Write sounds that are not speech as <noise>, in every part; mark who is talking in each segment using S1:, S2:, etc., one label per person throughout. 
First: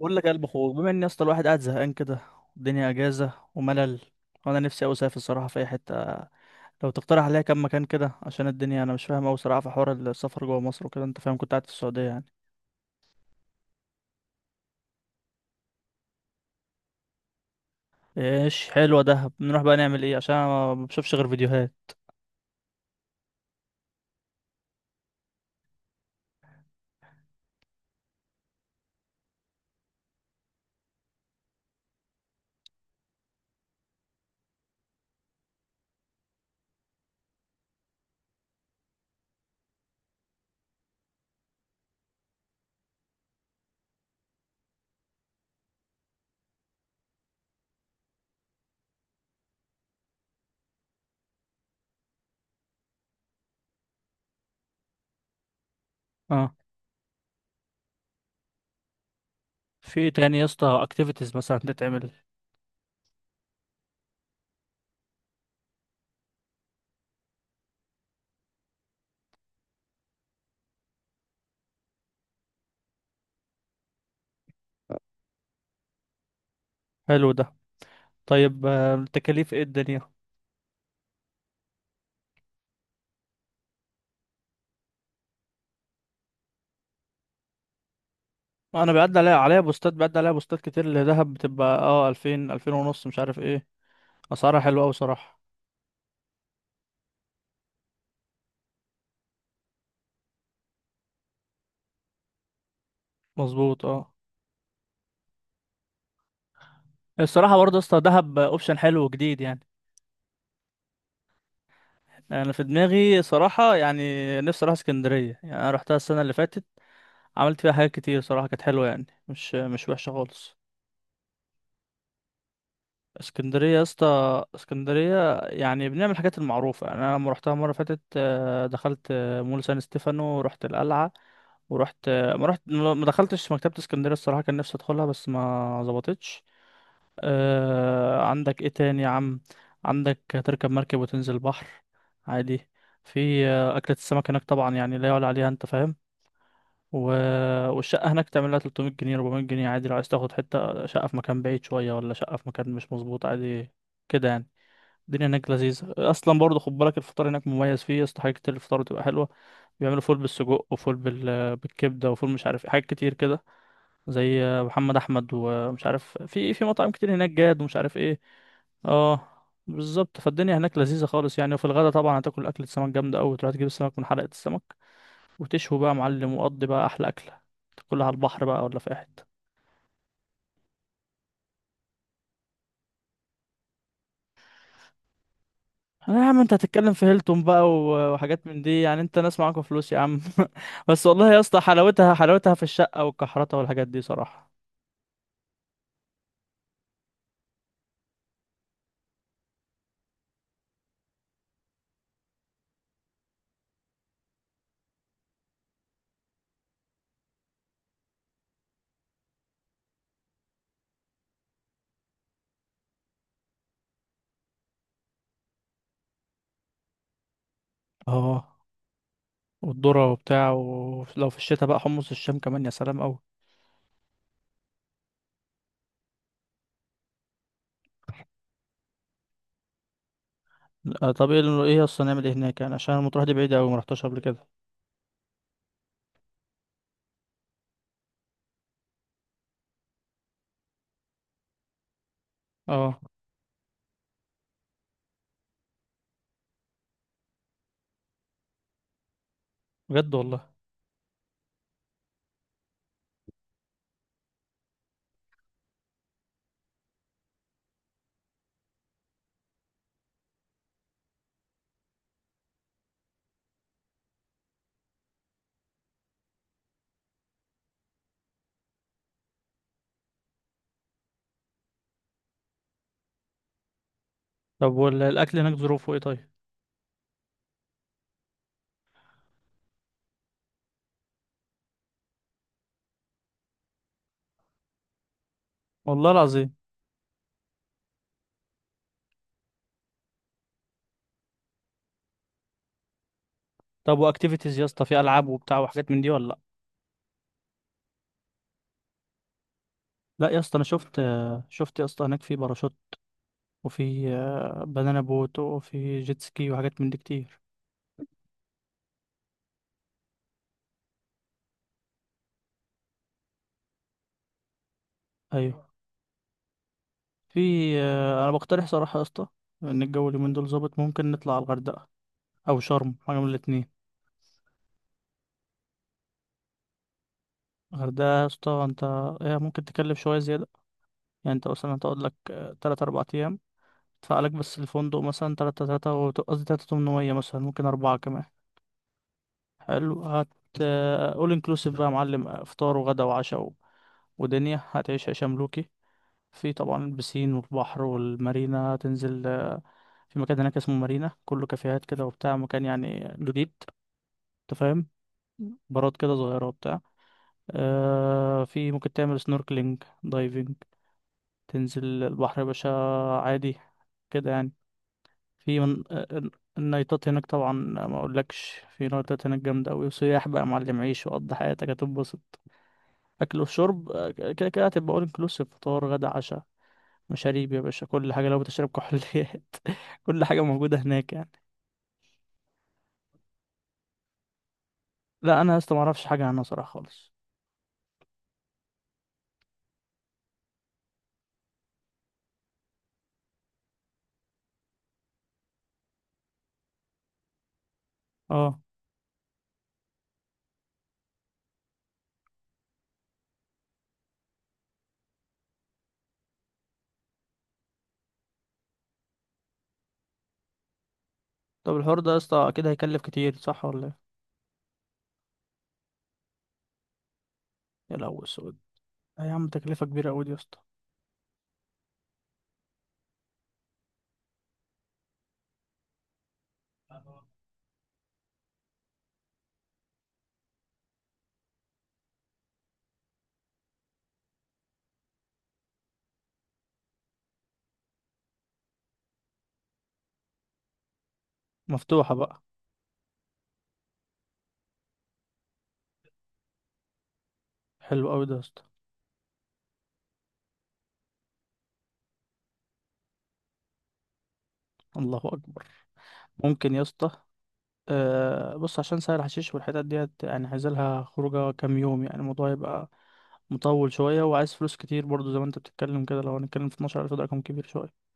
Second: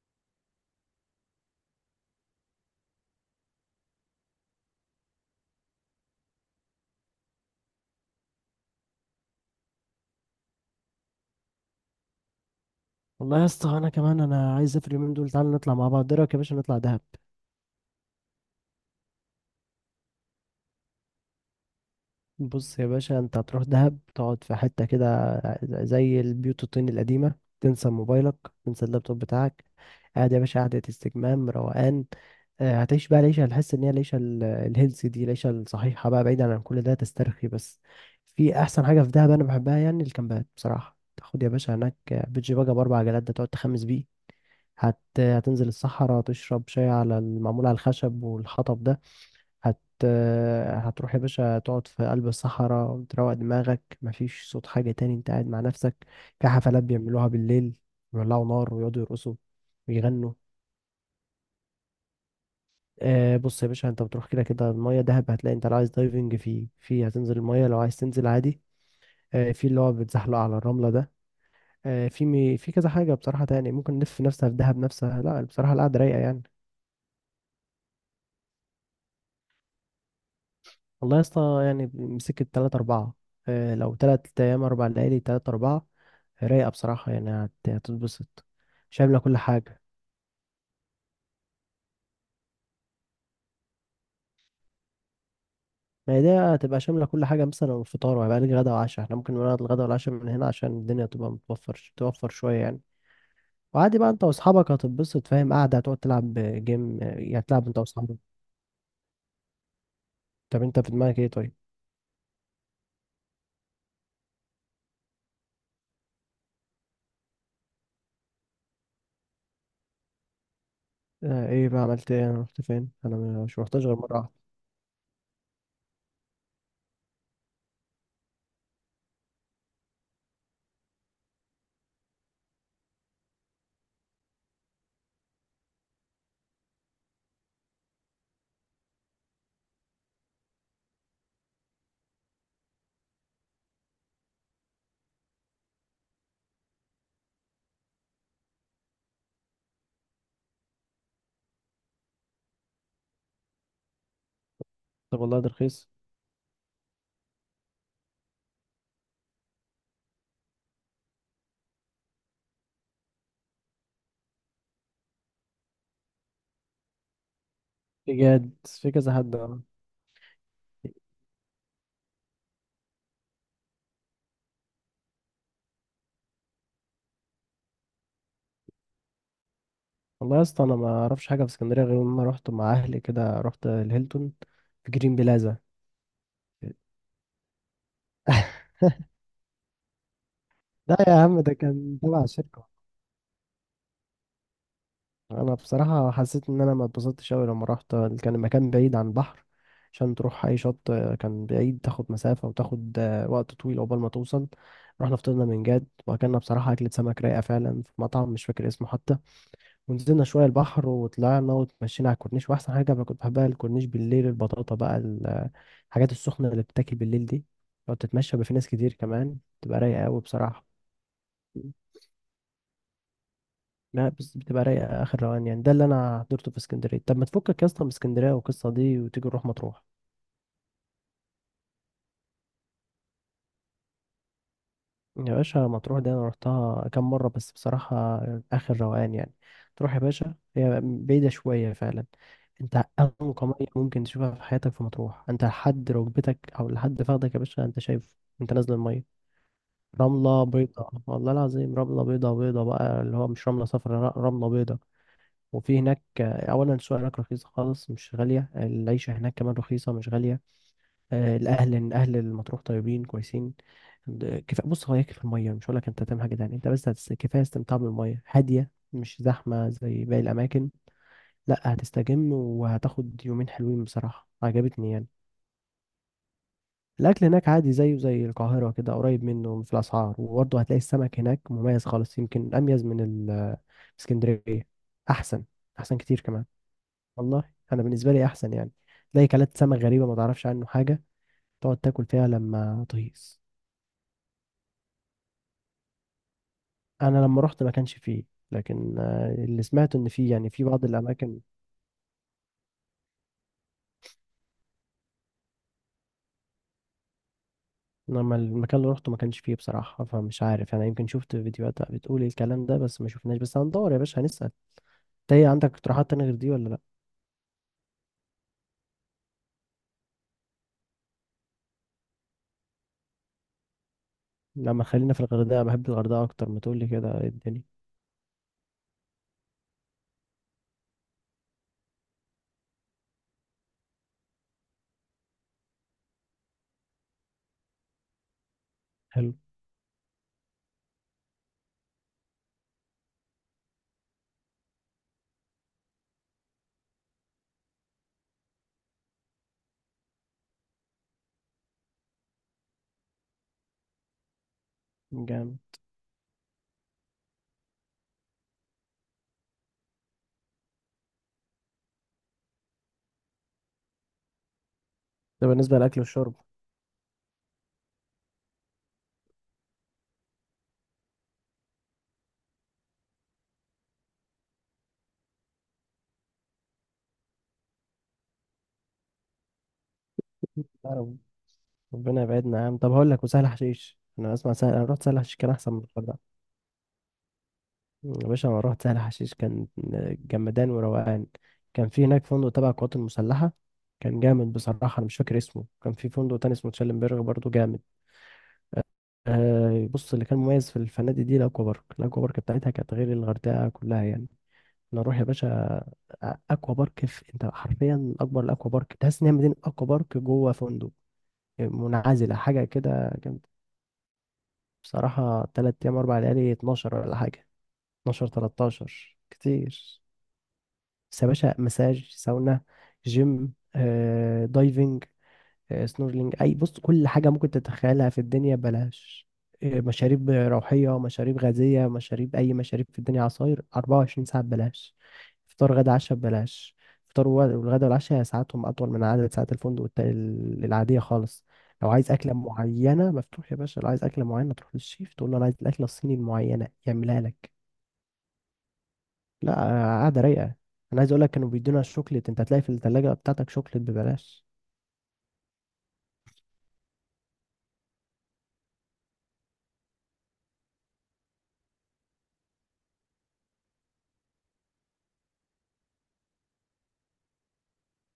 S1: بقول لك يا قلب اخوك، بما ان يا اسطى الواحد قاعد زهقان كده، والدنيا اجازه وملل، وانا نفسي اوي اسافر الصراحه في اي حته. لو تقترح عليا كام مكان كده عشان الدنيا، انا مش فاهم اوي صراحه في حوار السفر جوه مصر وكده. انت فاهم كنت قاعد في السعوديه يعني.
S2: والله يا اسطى، انا كمان انا عايز اسافر اليومين دول. تعالى نطلع مع بعض، ايه رايك يا باشا نطلع دهب؟
S1: ايش، حلوه دهب. نروح بقى نعمل ايه عشان أنا ما بشوفش غير فيديوهات.
S2: بص يا باشا، انت هتروح دهب تقعد في حته كده زي البيوت الطين القديمه. تنسى موبايلك، تنسى اللابتوب بتاعك. قاعد يا باشا قعده استجمام روقان. هتعيش بقى العيشه. هتحس ان هي العيشه الهيلثي دي، العيشه الصحيحه بقى، بعيدا عن كل ده. تسترخي بس. في احسن حاجه في دهب انا بحبها يعني الكامبات بصراحه، تاخد يا باشا هناك بيتش باجا باربع عجلات ده، تقعد تخمس بيه. هتنزل الصحراء، تشرب شاي على المعمول على الخشب والحطب ده. هت... هتروح يا باشا تقعد في قلب الصحراء، تروق دماغك، مفيش صوت حاجة تاني، انت قاعد مع نفسك. في
S1: اه.
S2: حفلات بيعملوها بالليل، بيولعوا نار ويقعدوا يرقصوا
S1: في إيه
S2: ويغنوا.
S1: تاني يا اسطى اكتيفيتيز مثلا تتعمل؟
S2: آه بص يا باشا، انت بتروح كده كده المية، دهب هتلاقي انت لو عايز دايفنج في هتنزل المية، لو عايز تنزل عادي. آه في اللي هو بتزحلق على الرملة ده. آه في في كذا حاجة بصراحة تاني ممكن نلف نفسها في دهب نفسها، لا بصراحة القعدة رايقة يعني.
S1: حلو ده. طيب، التكاليف ايه الدنيا؟
S2: والله يا اسطى يعني مسكت تلاتة أربعة. لو تلات أيام أربع ليالي تلاتة أربعة، رايقة بصراحة يعني. هتتبسط.
S1: انا
S2: شاملة كل حاجة.
S1: بيعدي عليا بوستات كتير لدهب، بتبقى اه 2000 2000 ونص مش عارف ايه. اسعارها حلوه اوي صراحه.
S2: ما هي دي هتبقى شاملة كل حاجة، مثلا الفطار، وهيبقى لك غدا وعشاء. احنا ممكن نقعد الغدا والعشاء من هنا عشان الدنيا تبقى متوفر، توفر شوية يعني.
S1: مظبوط
S2: وعادي بقى
S1: اه.
S2: انت واصحابك هتتبسط، فاهم؟ قاعدة، هتقعد تلعب جيم، يعني
S1: الصراحة
S2: هتلعب
S1: برضه
S2: انت
S1: يا اسطى،
S2: واصحابك.
S1: دهب اوبشن حلو وجديد يعني.
S2: طب انت في دماغك ايه طيب؟
S1: انا في دماغي صراحة يعني، نفسي اروح اسكندرية يعني. انا رحتها السنة اللي فاتت، عملت فيها حاجات كتير صراحة، كانت حلوة يعني، مش وحشة خالص.
S2: ايه بقى، عملت ايه؟ انا رحت فين؟ انا مش
S1: اسكندرية يا
S2: محتاج غير مرة واحدة.
S1: اسطى، اسكندرية يعني بنعمل الحاجات المعروفة يعني. انا لما رحتها مرة فاتت دخلت مول سان ستيفانو، ورحت القلعة. ورحت، ما رحت، ما دخلتش مكتبة اسكندرية الصراحة، كان نفسي ادخلها بس ما ظبطتش. آه، عندك ايه تاني يا عم؟ عندك تركب مركب وتنزل بحر عادي. في أكلة السمك هناك طبعا يعني لا يعلى عليها، انت فاهم. و... والشقة هناك تعمل لها 300 جنيه 400 جنيه عادي، لو عايز تاخد حتة شقة في مكان بعيد شوية، ولا شقة في مكان مش مظبوط عادي كده يعني.
S2: طب
S1: الدنيا
S2: والله ده
S1: هناك
S2: رخيص.
S1: لذيذة أصلا برضه، خد بالك الفطار هناك مميز، فيه يا اسطى حاجات كتير، الفطار بتبقى حلوة. بيعملوا فول بالسجق وفول بالكبدة وفول مش عارف إيه، حاجات كتير كده، زي محمد احمد ومش عارف، في مطاعم كتير هناك، جاد ومش عارف ايه.
S2: بجد في كذا
S1: اه،
S2: حد، اه.
S1: بالظبط. فالدنيا هناك لذيذه خالص يعني، وفي الغدا طبعا هتاكل اكله سمك جامده قوي، تروح تجيب السمك من حلقه السمك وتشوي بقى يا معلم، وقضي بقى احلى اكله، تاكلها على البحر بقى ولا في اي حته.
S2: والله يا اسطى انا ما اعرفش حاجه في اسكندريه غير لما رحت مع اهلي كده، رحت الهيلتون في جرين بلازا.
S1: آه يا عم، انت هتتكلم في هيلتون بقى وحاجات من
S2: <laughs>
S1: دي يعني، انت ناس معاكوا فلوس يا عم. <laughs>
S2: لا
S1: بس
S2: يا
S1: والله
S2: عم،
S1: يا
S2: ده
S1: اسطى،
S2: كان
S1: حلاوتها
S2: تبع
S1: حلاوتها في
S2: شركه.
S1: الشقه والكحرته والحاجات دي صراحه.
S2: انا بصراحه حسيت ان انا ما اتبسطتش قوي لما رحت. كان المكان بعيد عن البحر، عشان تروح اي شط كان بعيد، تاخد مسافه وتاخد وقت طويل عقبال ما توصل. رحنا فطرنا من جد، واكلنا بصراحه اكله سمك رايقه فعلا في مطعم مش فاكر اسمه حتى. ونزلنا شوية البحر وطلعنا وتمشينا على الكورنيش، وأحسن حاجة بقى كنت بحبها الكورنيش بالليل، البطاطا بقى، الحاجات السخنة اللي بتاكل بالليل دي. لو تتمشى بقى في
S1: اه.
S2: ناس كتير كمان، بتبقى رايقة
S1: والذره
S2: أوي
S1: وبتاع،
S2: بصراحة.
S1: ولو في الشتاء بقى حمص الشام كمان، يا سلام قوي.
S2: لا بس بتبقى رايقة آخر روان يعني، ده اللي أنا حضرته في اسكندرية. طب ما تفكك يا اسطى من اسكندرية والقصة دي وتيجي نروح مطروح.
S1: طب ايه ايه اصلا نعمل ايه هناك يعني؟ عشان المطروح دي بعيدة اوي، ما رحتهاش قبل كده.
S2: يا باشا مطروح دي انا رحتها كام مره، بس بصراحه اخر روقان يعني. تروح يا باشا، هي بعيده شويه فعلا. انت
S1: اه
S2: انقى ميه ممكن تشوفها في حياتك في مطروح، انت لحد ركبتك او لحد فخدك يا باشا انت شايف، انت نازل الميه.
S1: بجد
S2: رمله
S1: والله.
S2: بيضاء، والله العظيم رمله بيضاء، بيضاء بقى اللي هو مش رمله صفراء، لا، رمله بيضاء. وفي هناك اولا السوق هناك رخيص خالص، مش غاليه، العيشه هناك كمان رخيصه، مش غاليه. الاهل، إن اهل المطروح طيبين كويسين. كفايه بص، هو هي في الميه. مش هقول لك انت تعمل حاجه تانية، انت بس كفايه استمتاع بالميه هاديه، مش زحمه زي باقي الاماكن. لا هتستجم وهتاخد يومين حلوين بصراحه،
S1: طب
S2: عجبتني يعني.
S1: والاكل هناك ظروفه ايه طيب؟
S2: الاكل هناك عادي زيه زي القاهره كده، قريب منه في الاسعار، وبرضه هتلاقي السمك هناك مميز خالص، يمكن اميز من اسكندريه. احسن، احسن
S1: والله
S2: كتير كمان.
S1: العظيم.
S2: والله انا بالنسبه لي احسن يعني. تلاقي كلات سمك غريبه ما تعرفش عنه حاجه، تقعد تاكل فيها لما تهيص.
S1: طب واكتيفيتيز يا اسطى، في العاب وبتاع وحاجات من دي ولا لا؟
S2: انا لما رحت ما كانش فيه، لكن اللي سمعت ان
S1: لا
S2: فيه
S1: يا
S2: يعني
S1: اسطى،
S2: في
S1: انا
S2: بعض
S1: شفت،
S2: الاماكن.
S1: يا اسطى هناك في باراشوت، وفي بنانا بوت، وفي جيت سكي وحاجات من دي كتير.
S2: انما المكان اللي رحته ما كانش فيه بصراحه، فمش عارف انا، يمكن شفت فيديوهات بتقول الكلام ده بس ما شفناش. بس هندور يا باشا، هنسال. انت ايه
S1: ايوه.
S2: عندك اقتراحات تانية غير دي ولا لا؟
S1: في انا بقترح صراحه يا اسطى، ان الجو اليومين دول ظابط، ممكن نطلع على الغردقه او شرم، حاجه من الاتنين.
S2: لما خلينا في الغردقه، بحب الغردقه اكتر، ما تقول لي كده إيه الدنيا.
S1: الغردقه يا اسطى، انت إيه ممكن تكلف شويه زياده، يعني انت مثلا تقعد لك 3 4 ايام، ادفع لك بس الفندق مثلا تلاتة تلاتة و- قصدي تلاتة تمنمية مثلا، ممكن أربعة كمان.
S2: حلو.
S1: حلو <laughs> أول انكلوسيف بقى يا معلم، فطار وغدا وعشاء ودنيا، هتعيش عيشة ملوكي. في طبعا البسين والبحر والمارينا، هتنزل في مكان هناك اسمه مارينا، كله كافيهات كده وبتاع، مكان يعني جديد انت فاهم،
S2: جامد.
S1: بارات كده صغيرة وبتاع. في ممكن تعمل سنوركلينج دايفنج، تنزل البحر يا باشا عادي كده يعني.
S2: ده
S1: في
S2: بالنسبه
S1: من...
S2: للاكل
S1: آه، آه،
S2: والشرب.
S1: النايتات هناك طبعا، ما اقولكش في نايتات هناك جامده قوي وسياح بقى يا معلم، عيش وقضي حياتك هتنبسط. اكل وشرب كده كده هتبقى اول انكلوسيف، فطار غدا عشاء، مشاريب يا باشا كل حاجه، لو بتشرب كحوليات <laughs> كل حاجه
S2: لا،
S1: موجوده هناك يعني.
S2: ربنا يبعدنا يا عم. طب هقول لك، وسهل حشيش؟ انا اسمع سهل. انا رحت سهل حشيش
S1: لا،
S2: كان
S1: انا يا
S2: احسن
S1: اسطى ما
S2: من
S1: اعرفش
S2: الغردقه.
S1: حاجه عنها صراحه خالص.
S2: يا باشا أنا رحت سهل حشيش، كان جمدان وروقان. كان في هناك فندق تبع القوات المسلحة، كان جامد بصراحة. أنا مش فاكر اسمه، كان في فندق تاني اسمه تشيلنبرغ برضه جامد.
S1: اه.
S2: آه بص، اللي كان مميز في الفنادق دي الأكوا بارك. الأكوا بارك بتاعتها كانت غير الغردقة كلها يعني. نروح يا باشا. أكوا بارك، في، أنت حرفيا أكبر الأكوا بارك، تحس إن هي مدينة أكوا بارك جوه فندق
S1: طب الحوار ده يا
S2: منعزلة،
S1: اسطى
S2: حاجة
S1: اكيد هيكلف
S2: كده
S1: كتير
S2: جامدة.
S1: صح ولا ايه؟
S2: بصراحة تلات أيام أربع ليالي، اتناشر ولا حاجة.
S1: يا لهوي
S2: اتناشر
S1: السود.
S2: تلاتاشر
S1: آه يا عم، تكلفه
S2: كتير.
S1: كبيره قوي دي يا اسطى.
S2: بس يا باشا، مساج، ساونا، جيم، دايفنج، سنورلينج، اي بص كل حاجة ممكن تتخيلها في الدنيا بلاش. مشاريب روحية، مشاريب غازية، مشاريب أي مشاريب في الدنيا. عصاير 24 ساعة ببلاش. فطار غدا عشاء ببلاش. فطار والغدا والعشاء ساعاتهم أطول من عدد ساعات الفندق العادية خالص. لو عايز
S1: مفتوحه
S2: أكلة
S1: بقى.
S2: معينة مفتوح يا باشا، لو عايز أكلة معينة تروح للشيف تقول له أنا عايز الأكلة الصيني المعينة، يعملها لك.
S1: حلو قوي ده يا اسطى.
S2: لا قاعدة رايقة. انا عايز اقول لك، كانوا بيدونا شوكليت، انت هتلاقي في الثلاجة بتاعتك شوكليت ببلاش.
S1: الله اكبر. ممكن يا اسطى. أه بص، عشان سهل حشيش والحتت ديت يعني، عايز لها خروجه كام يوم يعني، الموضوع يبقى مطول شويه وعايز فلوس كتير برضو، زي ما انت بتتكلم كده، لو هنتكلم في 12,000 ده رقم كبير شويه.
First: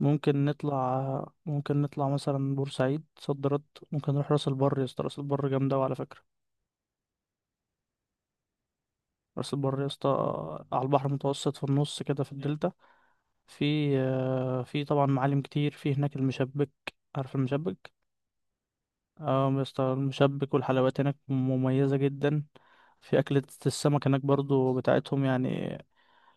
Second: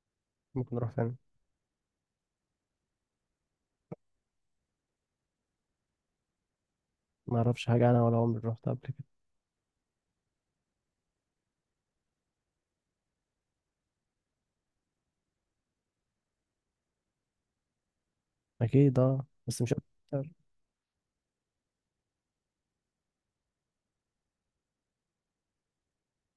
S2: ممكن نروح فين؟
S1: ممكن نطلع مثلا بورسعيد، صد رد. ممكن نروح راس البر يا اسطى، راس البر جامده أوي على فكره.
S2: ما اعرفش حاجة انا، ولا عمري رحت قبل كده.
S1: راس البر يا اسطى، على البحر المتوسط في النص كده في الدلتا. في طبعا معالم كتير في هناك، المشبك، عارف المشبك؟
S2: اكيد اه
S1: اه،
S2: بس مش
S1: مستر
S2: اكتر.
S1: المشبك، والحلويات هناك مميزة جدا. في أكلة السمك هناك برضو بتاعتهم يعني.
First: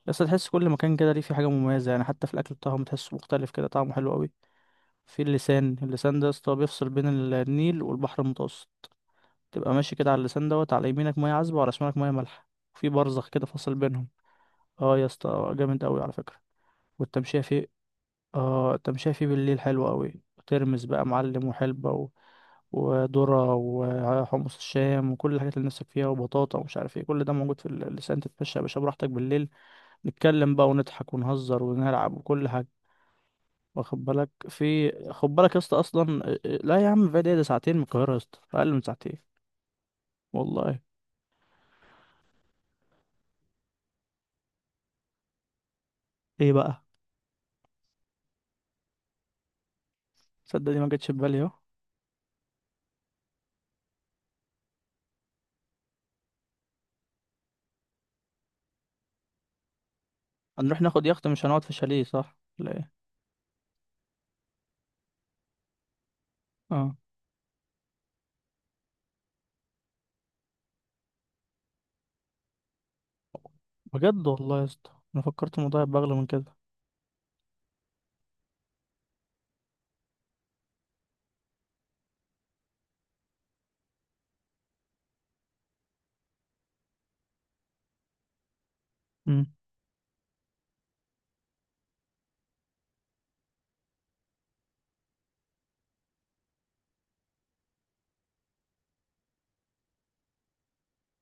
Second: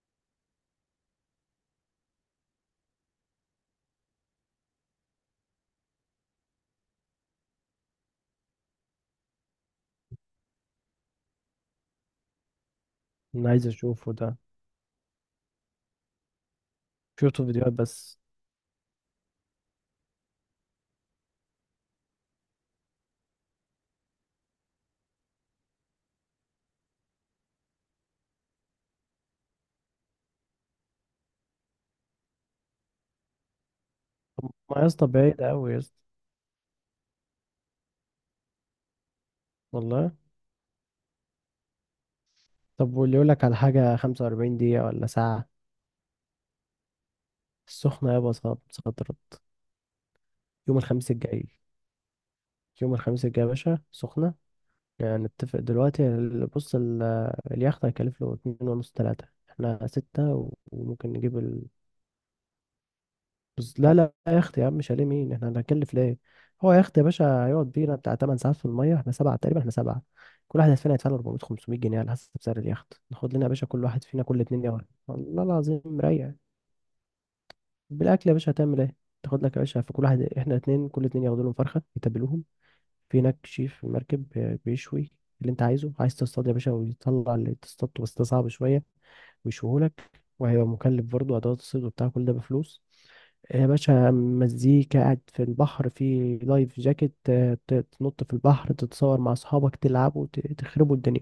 S1: بس تحس كل مكان كده ليه في حاجة مميزة يعني، حتى في الأكل بتاعهم تحسه مختلف كده، طعمه حلو قوي. في اللسان، اللسان ده يا اسطى بيفصل بين النيل والبحر المتوسط. تبقى ماشي كده على اللسان دوت، على يمينك مية عذبة وعلى شمالك مية مالحة، في برزخ كده
S2: انا عايز
S1: فاصل بينهم.
S2: اشوفه ده.
S1: اه يا اسطى جامد قوي على فكرة، والتمشية
S2: شفته
S1: فيه.
S2: فيديوهات بس.
S1: اه، طب شايفي بالليل حلو قوي، ترمس بقى معلم وحلبة وذرة وحمص الشام وكل الحاجات اللي نفسك فيها وبطاطا ومش عارف ايه، كل ده موجود في اللسان. تتمشى يا باشا براحتك بالليل، نتكلم بقى ونضحك ونهزر ونلعب وكل حاجة، واخد بالك.
S2: ما يا
S1: في
S2: اسطى
S1: خد
S2: بعيد
S1: بالك يا
S2: قوي
S1: اسطى
S2: يا اسطى،
S1: اصلا لا يا عم فادي، إيه ده، ساعتين من القاهرة يا اسطى، اقل من ساعتين.
S2: والله.
S1: والله.
S2: طب واللي يقول لك على حاجة 45 دقيقة ولا ساعة،
S1: ايه بقى؟
S2: السخنة؟ يابا صاد صدرت.
S1: تصدق
S2: يوم
S1: دي ما جتش
S2: الخميس
S1: في بالي
S2: الجاي،
S1: اهو.
S2: يوم الخميس الجاي يا باشا سخنة. يعني نتفق دلوقتي، بص، اليخت هيكلف له اتنين ونص تلاتة، احنا ستة
S1: هنروح ناخد
S2: وممكن
S1: يخت
S2: نجيب.
S1: مش هنقعد في شاليه، صح لا ايه؟
S2: بس لا لا، يا اختي يا عم شاليه مين، احنا هنكلف ليه؟ هو يا
S1: اه
S2: اختي يا باشا هيقعد بينا بتاع 8 ساعات في الميه، احنا سبعه تقريبا، احنا سبعه. كل واحد فينا هيدفع له 400 500 جنيه على حسب سعر اليخت. ناخد لنا يا باشا كل واحد فينا
S1: بجد
S2: كل
S1: والله يا
S2: اتنين يوم.
S1: اسطى، انا
S2: والله
S1: فكرت
S2: العظيم
S1: الموضوع يبقى اغلى من
S2: مريح.
S1: كده.
S2: بالاكل يا باشا هتعمل ايه؟ تاخد لك يا باشا، في كل واحد، احنا اتنين كل اتنين ياخدوا لهم فرخه يتبلوهم. في هناك شيف في المركب بيشوي اللي انت عايزه. عايز تصطاد يا باشا ويطلع اللي تصطاده، بس ده صعب شويه.
S1: إمم.
S2: ويشوهولك. وهيبقى مكلف برضه، أدوات الصيد وبتاع كل ده بفلوس. يا باشا، مزيكا، قاعد في البحر في لايف جاكيت، تنط في البحر، تتصور مع أصحابك، تلعبوا، تخربوا الدنيا.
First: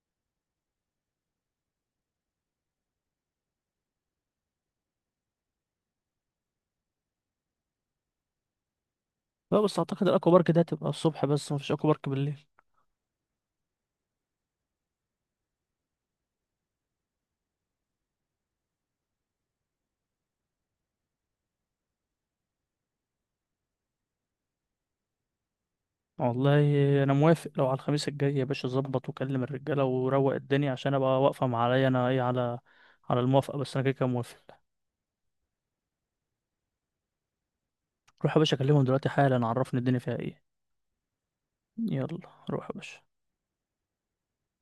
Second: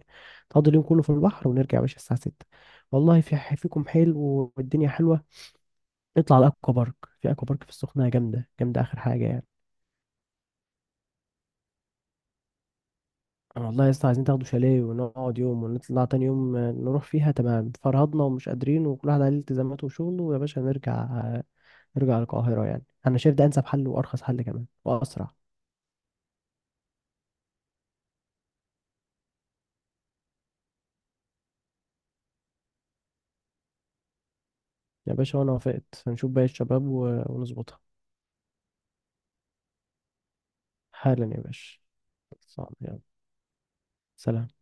S2: تقضي اليوم كله في البحر، ونرجع يا باشا الساعة ستة. والله في فيكم حلو، والدنيا حلوة. نطلع على الأكوا بارك. في أكوا بارك في السخنة جامدة جامدة، آخر حاجة يعني.
S1: لا بس اعتقد الاكوا بارك ده هتبقى الصبح بس، مفيش اكوا بارك بالليل.
S2: والله يا اسطى عايزين تاخدوا شاليه ونقعد يوم، ونطلع تاني يوم نروح فيها. تمام، فرهضنا ومش قادرين، وكل واحد عليه التزاماته وشغله، ويا باشا نرجع، يرجع القاهرة يعني. أنا شايف ده أنسب حل وأرخص حل كمان وأسرع.
S1: والله، انا موافق. لو على الخميس الجاي يا باشا، ظبط وكلم الرجاله وروق الدنيا عشان ابقى واقفه مع، عليا انا ايه، على الموافقه، بس انا كده كده موافق.
S2: يا باشا وأنا وافقت، هنشوف باقي الشباب ونظبطها.
S1: روح يا باشا اكلمهم دلوقتي حالا، عرفني الدنيا فيها ايه.
S2: حالا يا باشا.
S1: يلا. روح
S2: صعب
S1: يا
S2: يلا.
S1: باشا.
S2: سلام.